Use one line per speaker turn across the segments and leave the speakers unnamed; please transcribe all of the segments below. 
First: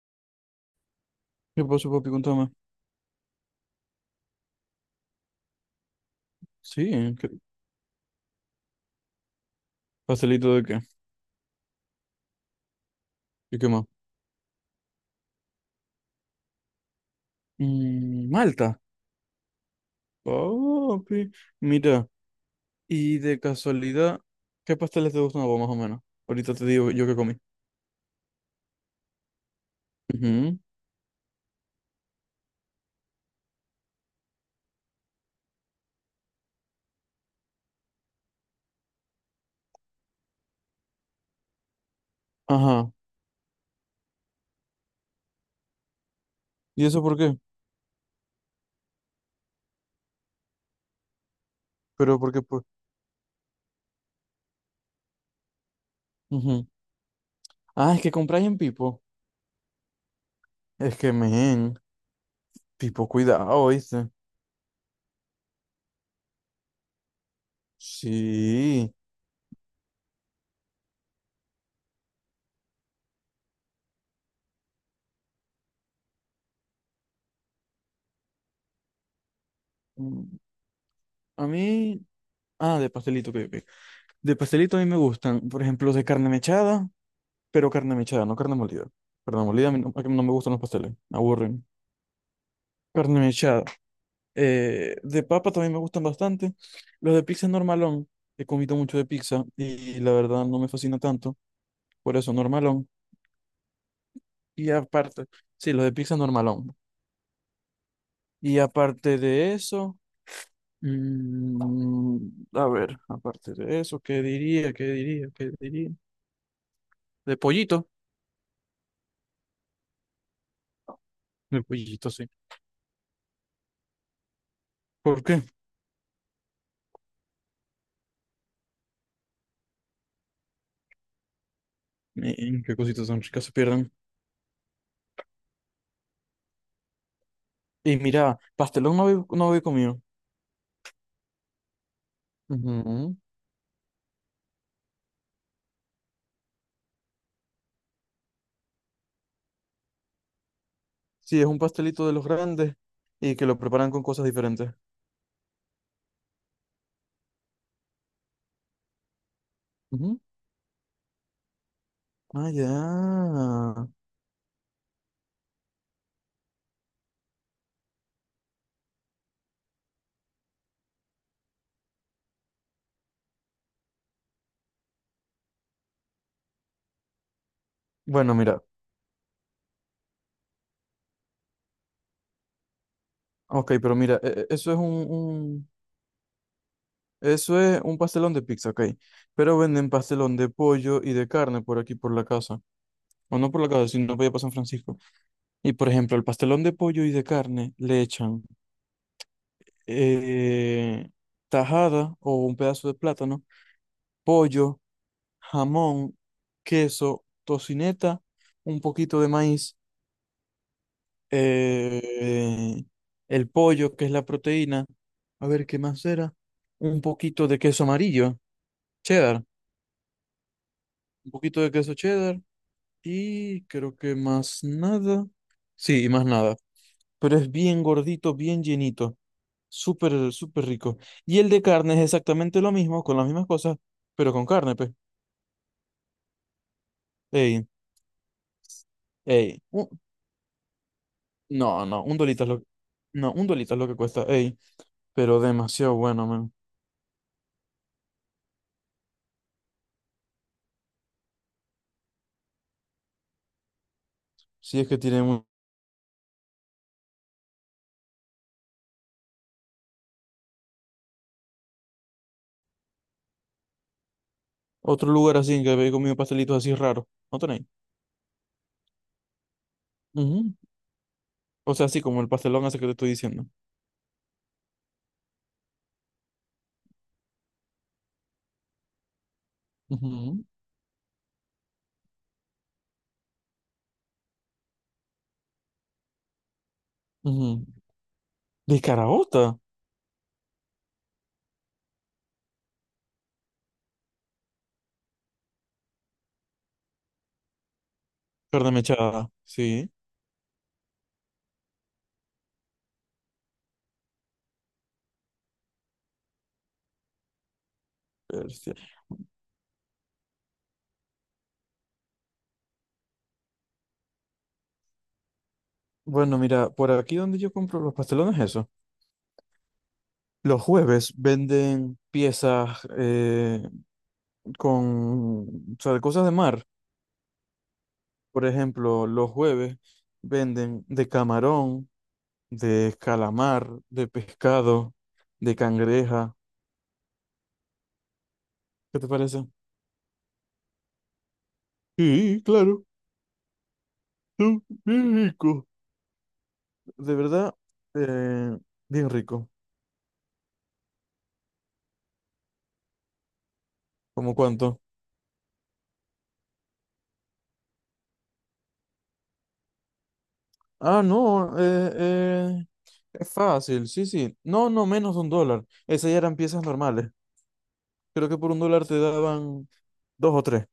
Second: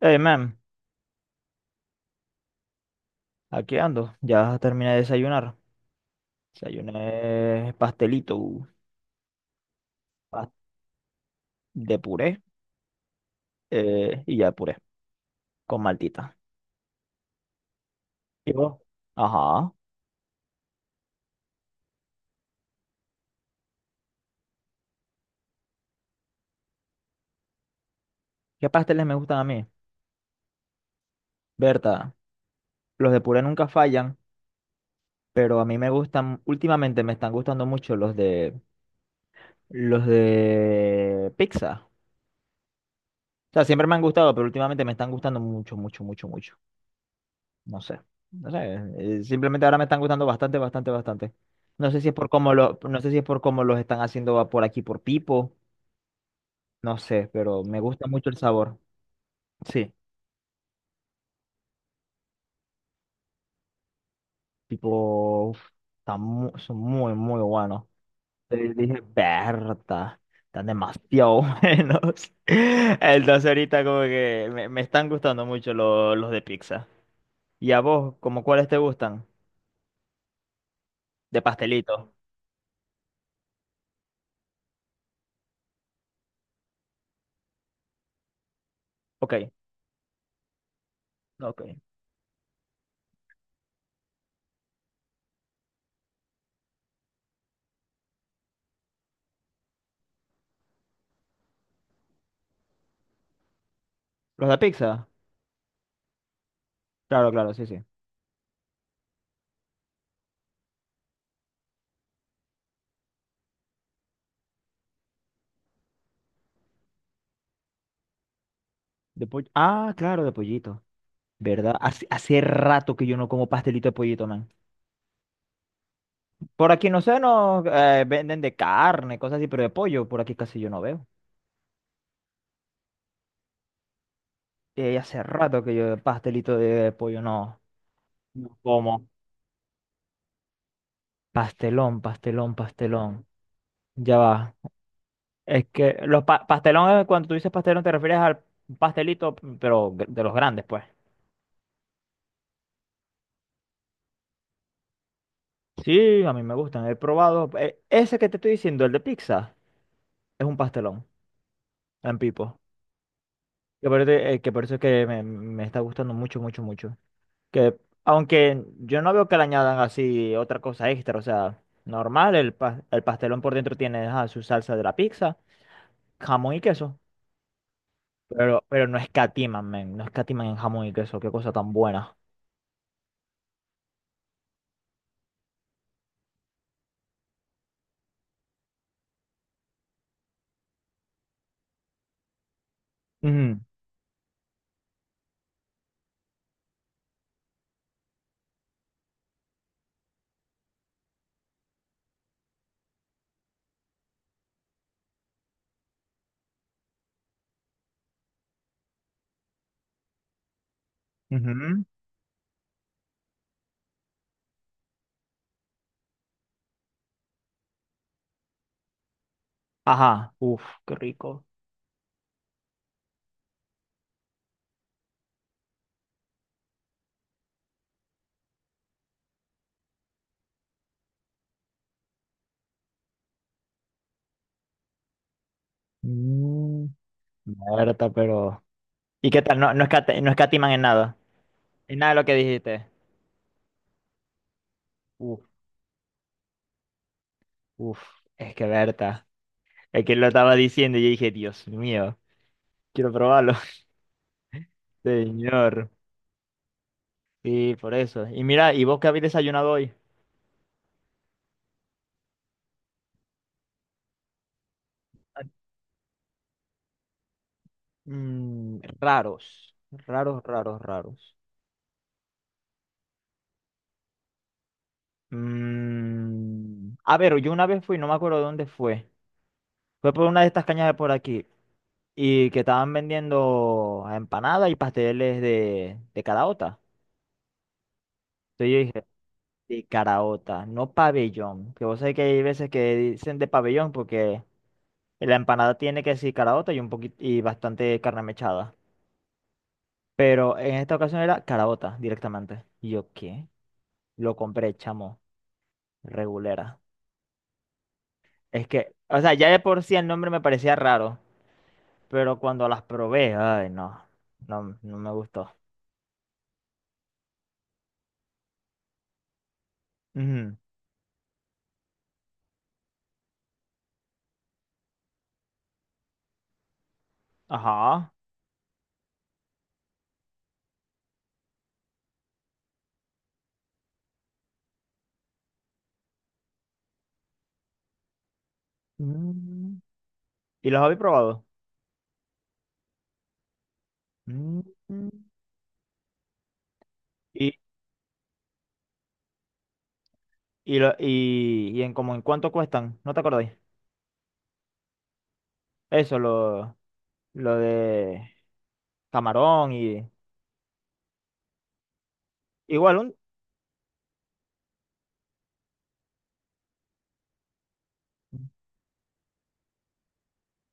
Hey, man,
¿Qué pasó, papi? Contame.
aquí ando. Ya terminé de desayunar.
Sí, ¿qué-
Desayuné pastelito
¿pastelito de
pas-
qué?
de puré
¿Y qué más?
y ya puré con maltita.
Mm,
¿Y vos?
Malta.
Ajá.
Papi, mira, y de casualidad, ¿qué pasteles te gustan a vos más o menos? Ahorita te digo yo qué comí.
¿Qué pasteles me gustan a mí?
Ujú.
Berta, los de puré nunca fallan, pero a mí me gustan, últimamente me están gustando mucho los de pizza.
Ajá.
O sea, siempre me han gustado, pero últimamente me están gustando mucho, mucho, mucho, mucho.
¿Y eso por qué?
No sé. No sé. Simplemente ahora me están gustando bastante, bastante, bastante.
Pero porque pues.
No sé si es por cómo los están haciendo por aquí por Pipo.
Ujú.
No sé, pero me
Ah, es
gusta
que
mucho el
compráis en
sabor.
Pipo.
Sí,
Es que, men, Pipo, cuidado, ¿viste?
tipo, uf, son muy, muy buenos. Entonces
Sí.
dije, Berta, están demasiado buenos. Entonces ahorita como que me están gustando mucho los de pizza. ¿Y a vos, como cuáles te gustan?
Mm.
De
A
pastelito.
mí. Ah, de pastelito, que de pastelito a mí me gustan, por ejemplo, de carne mechada. Pero carne mechada, no carne molida.
Ok,
Carne molida a mí no me gustan los pasteles, me
ok.
aburren. Carne mechada. De papa también me gustan bastante. Los de pizza es normalón. He comido mucho de pizza y la verdad no me fascina tanto. Por eso, normalón.
¿Los de
Y
pizza?
aparte, sí, los de pizza normalón.
Claro, claro, sí, sí.
Y aparte de eso, mm, a ver, aparte de eso, ¿qué diría? ¿Qué diría? ¿Qué diría? De pollito.
De pollo. Ah, claro, de pollito.
De
¿Verdad? Hace,
pollito, sí.
hace rato que yo no como pastelito de pollito, man.
¿Por qué?
Por aquí no sé, nos venden de carne, cosas así, pero de pollo por aquí casi yo no veo.
Mm, ¿qué cositas tan ricas se pierden?
Y hace rato que yo pastelito de pollo no,
Y mira,
no
pastelón no
como.
había, no había comido.
Pastelón, pastelón,
Ujú.
pastelón. Ya va. Es que pastelón, cuando tú dices pastelón, te refieres al pastelito, pero de los grandes, pues.
Sí, es un pastelito de los grandes y que lo preparan con cosas diferentes.
Sí, a mí me gustan, he probado. Ese que te estoy diciendo, el de pizza,
Ujú.
es un pastelón en
Ah,
pipo.
ya.
Que aparte, que por eso es que me está gustando mucho, mucho, mucho. Que aunque yo no veo que le añadan así otra cosa extra, o sea, normal, el pastelón por dentro tiene ajá, su salsa de la pizza, jamón y queso.
Bueno, mira.
Pero no escatiman, men, no escatiman en jamón y queso, qué cosa tan buena.
Ok, pero mira, eso es eso es un pastelón de pizza, ok. Pero venden pastelón de pollo y de carne por aquí, por la casa. O no por la casa, sino por allá por San Francisco. Y por ejemplo, el pastelón de pollo y de carne le echan eh, tajada o un pedazo de plátano, pollo, jamón, queso, tocineta, un poquito de maíz,
Ujú, ujú.
eh, el pollo, que es la proteína. A ver, ¿qué más era? Un poquito de queso amarillo, cheddar,
Ajá, uff, qué
un
rico.
poquito de queso cheddar y creo que más nada. Sí, y más nada. Pero es bien gordito, bien llenito. Súper, súper rico. Y el de carne es exactamente lo mismo, con las mismas cosas, pero con carne, pues.
Mm,
Ey,
Berta, pero. ¿Y qué tal?
ey.
No, no,
Un-
no escatiman en nada.
no,
En
no,
nada de
un
lo que
dolito es lo que...
dijiste.
No, un dolito es lo que cuesta, ey, pero
Uf,
demasiado bueno, man.
uf, es que Berta. Es que él lo estaba diciendo y yo dije, Dios mío, quiero probarlo.
Si es que tienen un-
Señor. Sí, por eso. Y mira, ¿y vos qué habéis desayunado hoy?
otro lugar así en que habéis comido pastelitos así raros, ¿no tenéis?
Mm, raros, raros,
Ujú.
raros, raros.
O sea, así como el pastelón ese que te estoy diciendo.
Mm, a ver, yo una vez fui, no me acuerdo de dónde fue. Fue por una
Ujú,
de estas cañas de por aquí. Y que estaban vendiendo empanadas y pasteles de caraota.
ujú.
Entonces yo
De
dije,
caraota,
de caraota, no pabellón. Que vos sabés que hay veces que dicen de pabellón porque la empanada tiene que decir caraota y un poquito y bastante carne
carne
mechada.
mechada, sí.
Pero en esta ocasión era caraota directamente. Y yo, ¿qué? Lo compré, chamo. Regulera. Es
Bestia.
que, o sea, ya de por sí el nombre me parecía raro. Pero cuando las probé, ay, no. No, no me gustó.
Bueno, mira, por aquí donde yo compro los pastelones, eso.
Ujú.
Los jueves venden piezas con, o sea, de cosas de mar.
Ajá.
Por ejemplo, los jueves venden de camarón, de calamar, de pescado, de cangreja. ¿Qué te parece?
Mm. ¿Y los habéis probado?
Sí, claro,
Mm.
son bien rico. De verdad,
Y,
eh, bien rico.
y en como en cuánto cuestan, ¿no te acordáis?
¿Cómo cuánto?
Eso, lo, lo de camarón y
Ah, no,
igual un,
es fácil, sí, sí. No, no, menos de un dólar. Esas ya eran piezas normales. Creo que por un dólar te daban dos o tres.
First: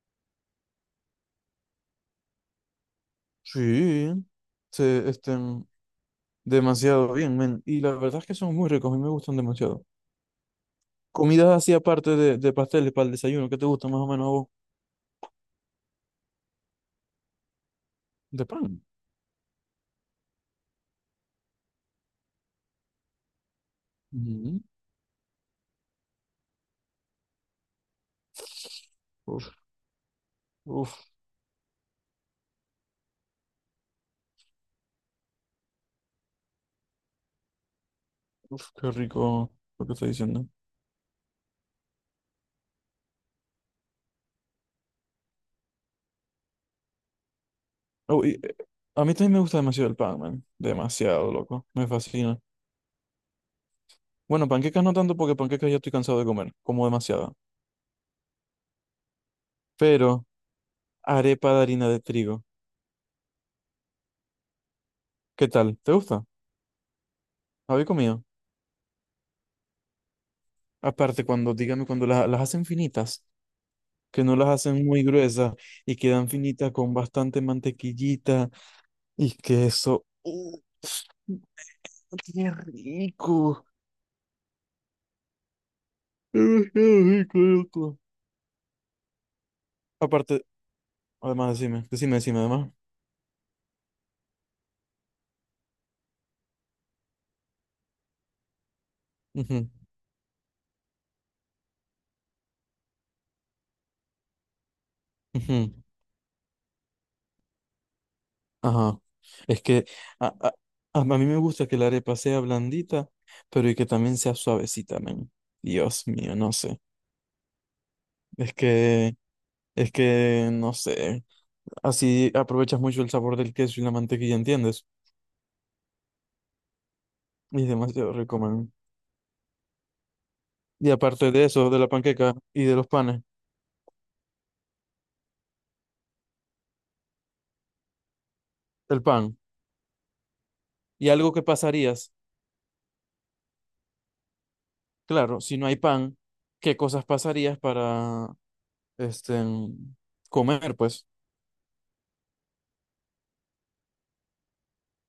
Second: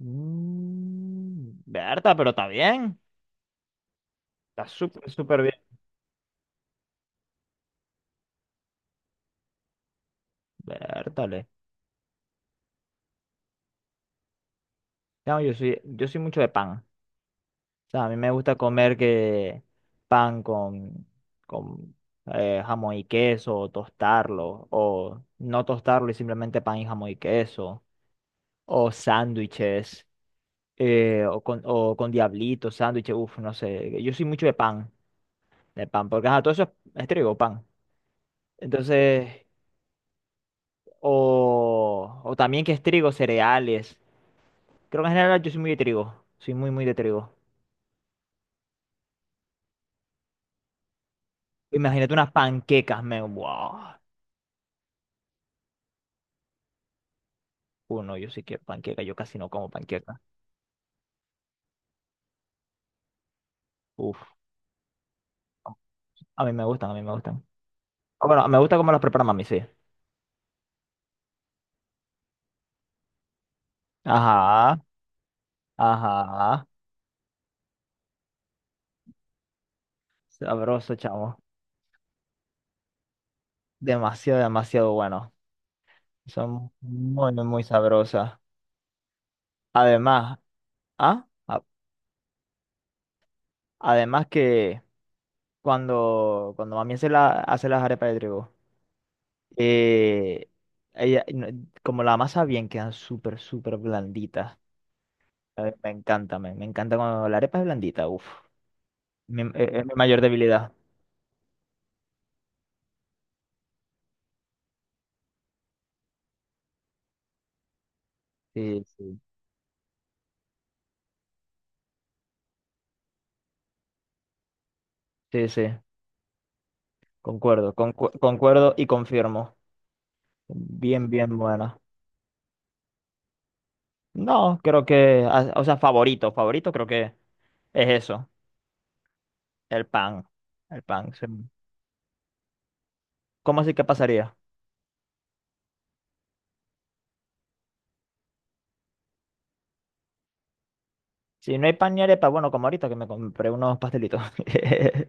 Mm, Berta, pero está bien.
Sí,
Está
se
súper, súper bien.
estén demasiado bien, men. Y la verdad es que son muy ricos, a mí me gustan demasiado.
Bertale.
Comidas así aparte de pasteles para el desayuno, ¿qué te gusta más o menos a vos?
No, yo soy mucho de pan. O sea, a mí me
De
gusta
pan.
comer que pan con jamón y queso, o
Mm,
tostarlo, o no tostarlo y simplemente pan y jamón y queso, o
uf,
sándwiches,
uf,
o con diablitos, sándwiches, uff, no sé. Yo soy mucho de pan, porque ajá, todo eso es trigo, pan.
uf, qué
Entonces,
rico lo que está diciendo.
o también que es trigo, cereales. Creo que en general yo soy muy de trigo. Soy muy, muy de trigo.
Oh, y, a mí también me gusta demasiado el pan, man. Demasiado, loco. Me
Imagínate unas
fascina.
panquecas, me. ¡Wow!
Bueno, panquecas no tanto porque panquecas ya estoy cansado de comer. Como demasiada.
No, yo sí quiero panqueca. Yo casi no como panqueca.
Pero arepa de harina de trigo.
Uf.
¿Qué
No.
tal? ¿Te gusta?
A mí me gustan, a mí me gustan.
¿Habéis comido?
Ah, bueno, me gusta cómo las prepara mami, sí.
Aparte, cuando, dígame, cuando la- las hacen finitas, que no las
Ajá,
hacen muy gruesas y quedan
ajá.
finitas con bastante mantequillita y queso.
Sabroso, chamo.
¡Qué rico!
Demasiado, demasiado bueno. Son
Demasiado
muy,
rico,
muy muy
loco.
sabrosas. Además,
Aparte,
¿ah?
además, decime, decime, decime, además.
Además que cuando mami hace las arepas de trigo.
Ujú,
Eh, ella- no- como la masa bien, quedan súper, súper blanditas. A
ujú,
ver, me encanta, me encanta cuando la arepa es blandita. Uf,
ajá. Es que
Es mi mayor
a,
debilidad.
a mí me gusta que la arepa sea blandita, pero y que también sea suavecita, men. Dios mío, no sé. Es
Sí,
que,
sí,
es que, no sé. Así aprovechas mucho el sabor del queso y la mantequilla, ¿entiendes?
sí, sí,
Y es demasiado rico, man.
concuerdo y confirmo.
Y
Bien,
aparte
bien
de eso, de
buena.
la panqueca y de los panes,
No, creo que, ah, o sea, favorito creo que es eso,
el pan.
el pan. El
Y
pan. Sí.
algo que pasarías,
¿Cómo así que pasaría?
claro, si no hay pan, ¿qué cosas pasarías para este, comer, pues.
Si no hay pan ni arepa, bueno, como ahorita que me compré unos pastelitos.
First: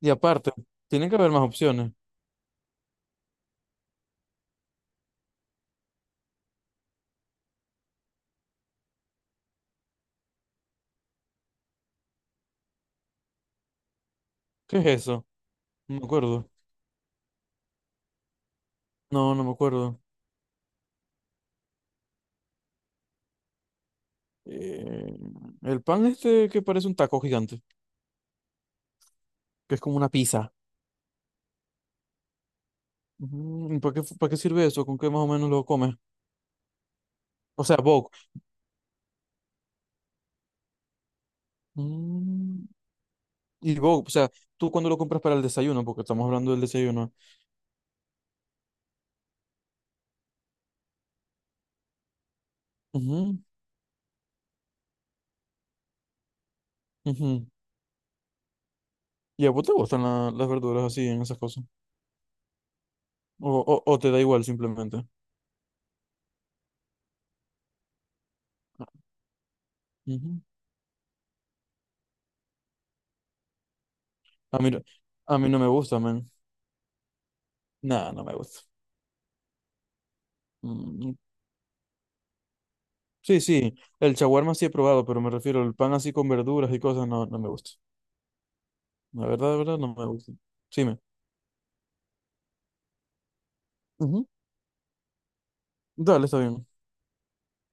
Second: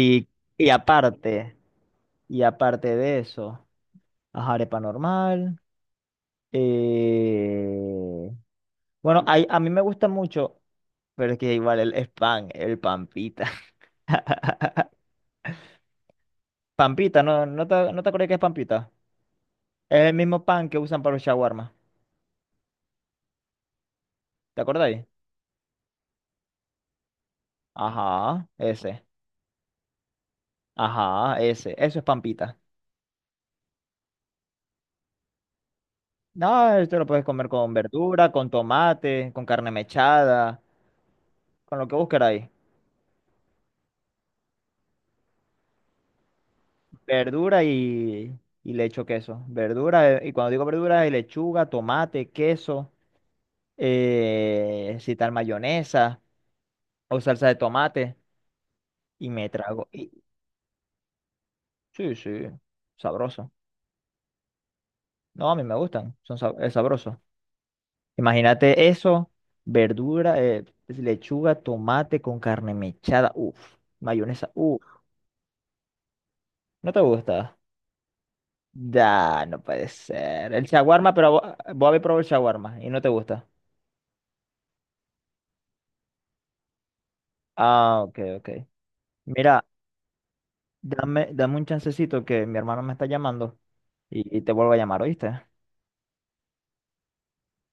Y aparte,
y
tiene que haber más
aparte,
opciones.
y aparte de eso, ajá, arepa normal. Eh, Bueno, a mí me gusta mucho, pero es que igual es pan, el pampita.
¿Qué es eso? No me acuerdo.
Pampita, ¿no te acordás que es pampita?
No, no me acuerdo.
Es el mismo pan que usan para los shawarma. ¿Te acordáis?
Eh, el pan este que parece un taco gigante,
Ajá, ese.
que es como una pizza.
Ajá, ese. Eso es pampita.
Mm, ¿para qué, para qué sirve eso? ¿Con qué más o menos lo comes?
No, esto lo puedes comer
O
con
sea, Vogue.
verdura, con tomate, con carne mechada, con lo que vos queráis.
Mm, y Vogue, o sea, tú cuando lo compras para el desayuno, porque estamos hablando del desayuno.
Verdura y le echo queso. Verdura, y cuando digo verdura, es lechuga, tomate, queso,
Ujú,
si tal mayonesa o salsa
ujú.
de tomate. Y
¿Y
me
a vos te
trago.
gustan la- las verduras así en esas cosas?
Sí, sí, sabroso.
O te da igual simplemente?
No, a mí me gustan, es sabroso. Imagínate eso,
Ujú.
verdura, lechuga, tomate con carne mechada, uff, mayonesa,
A mí, no- a mí no me gusta, man.
¿no te gusta?
No, no me gusta.
Ya, no puede ser. El
Mm,
shawarma,
mm.
pero vos, vos habéis probado el shawarma y no te
Sí,
gusta.
sí, el shawarma sí he probado, pero me refiero al pan así con verduras y cosas, no, no me gusta.
Ah, ok, ok.
La
Mira,
verdad, no me gusta. Sí, me.
dame, dame un chancecito que mi hermano me está llamando
Ujú.
y te vuelvo a llamar, ¿oíste?
Dale, está bien.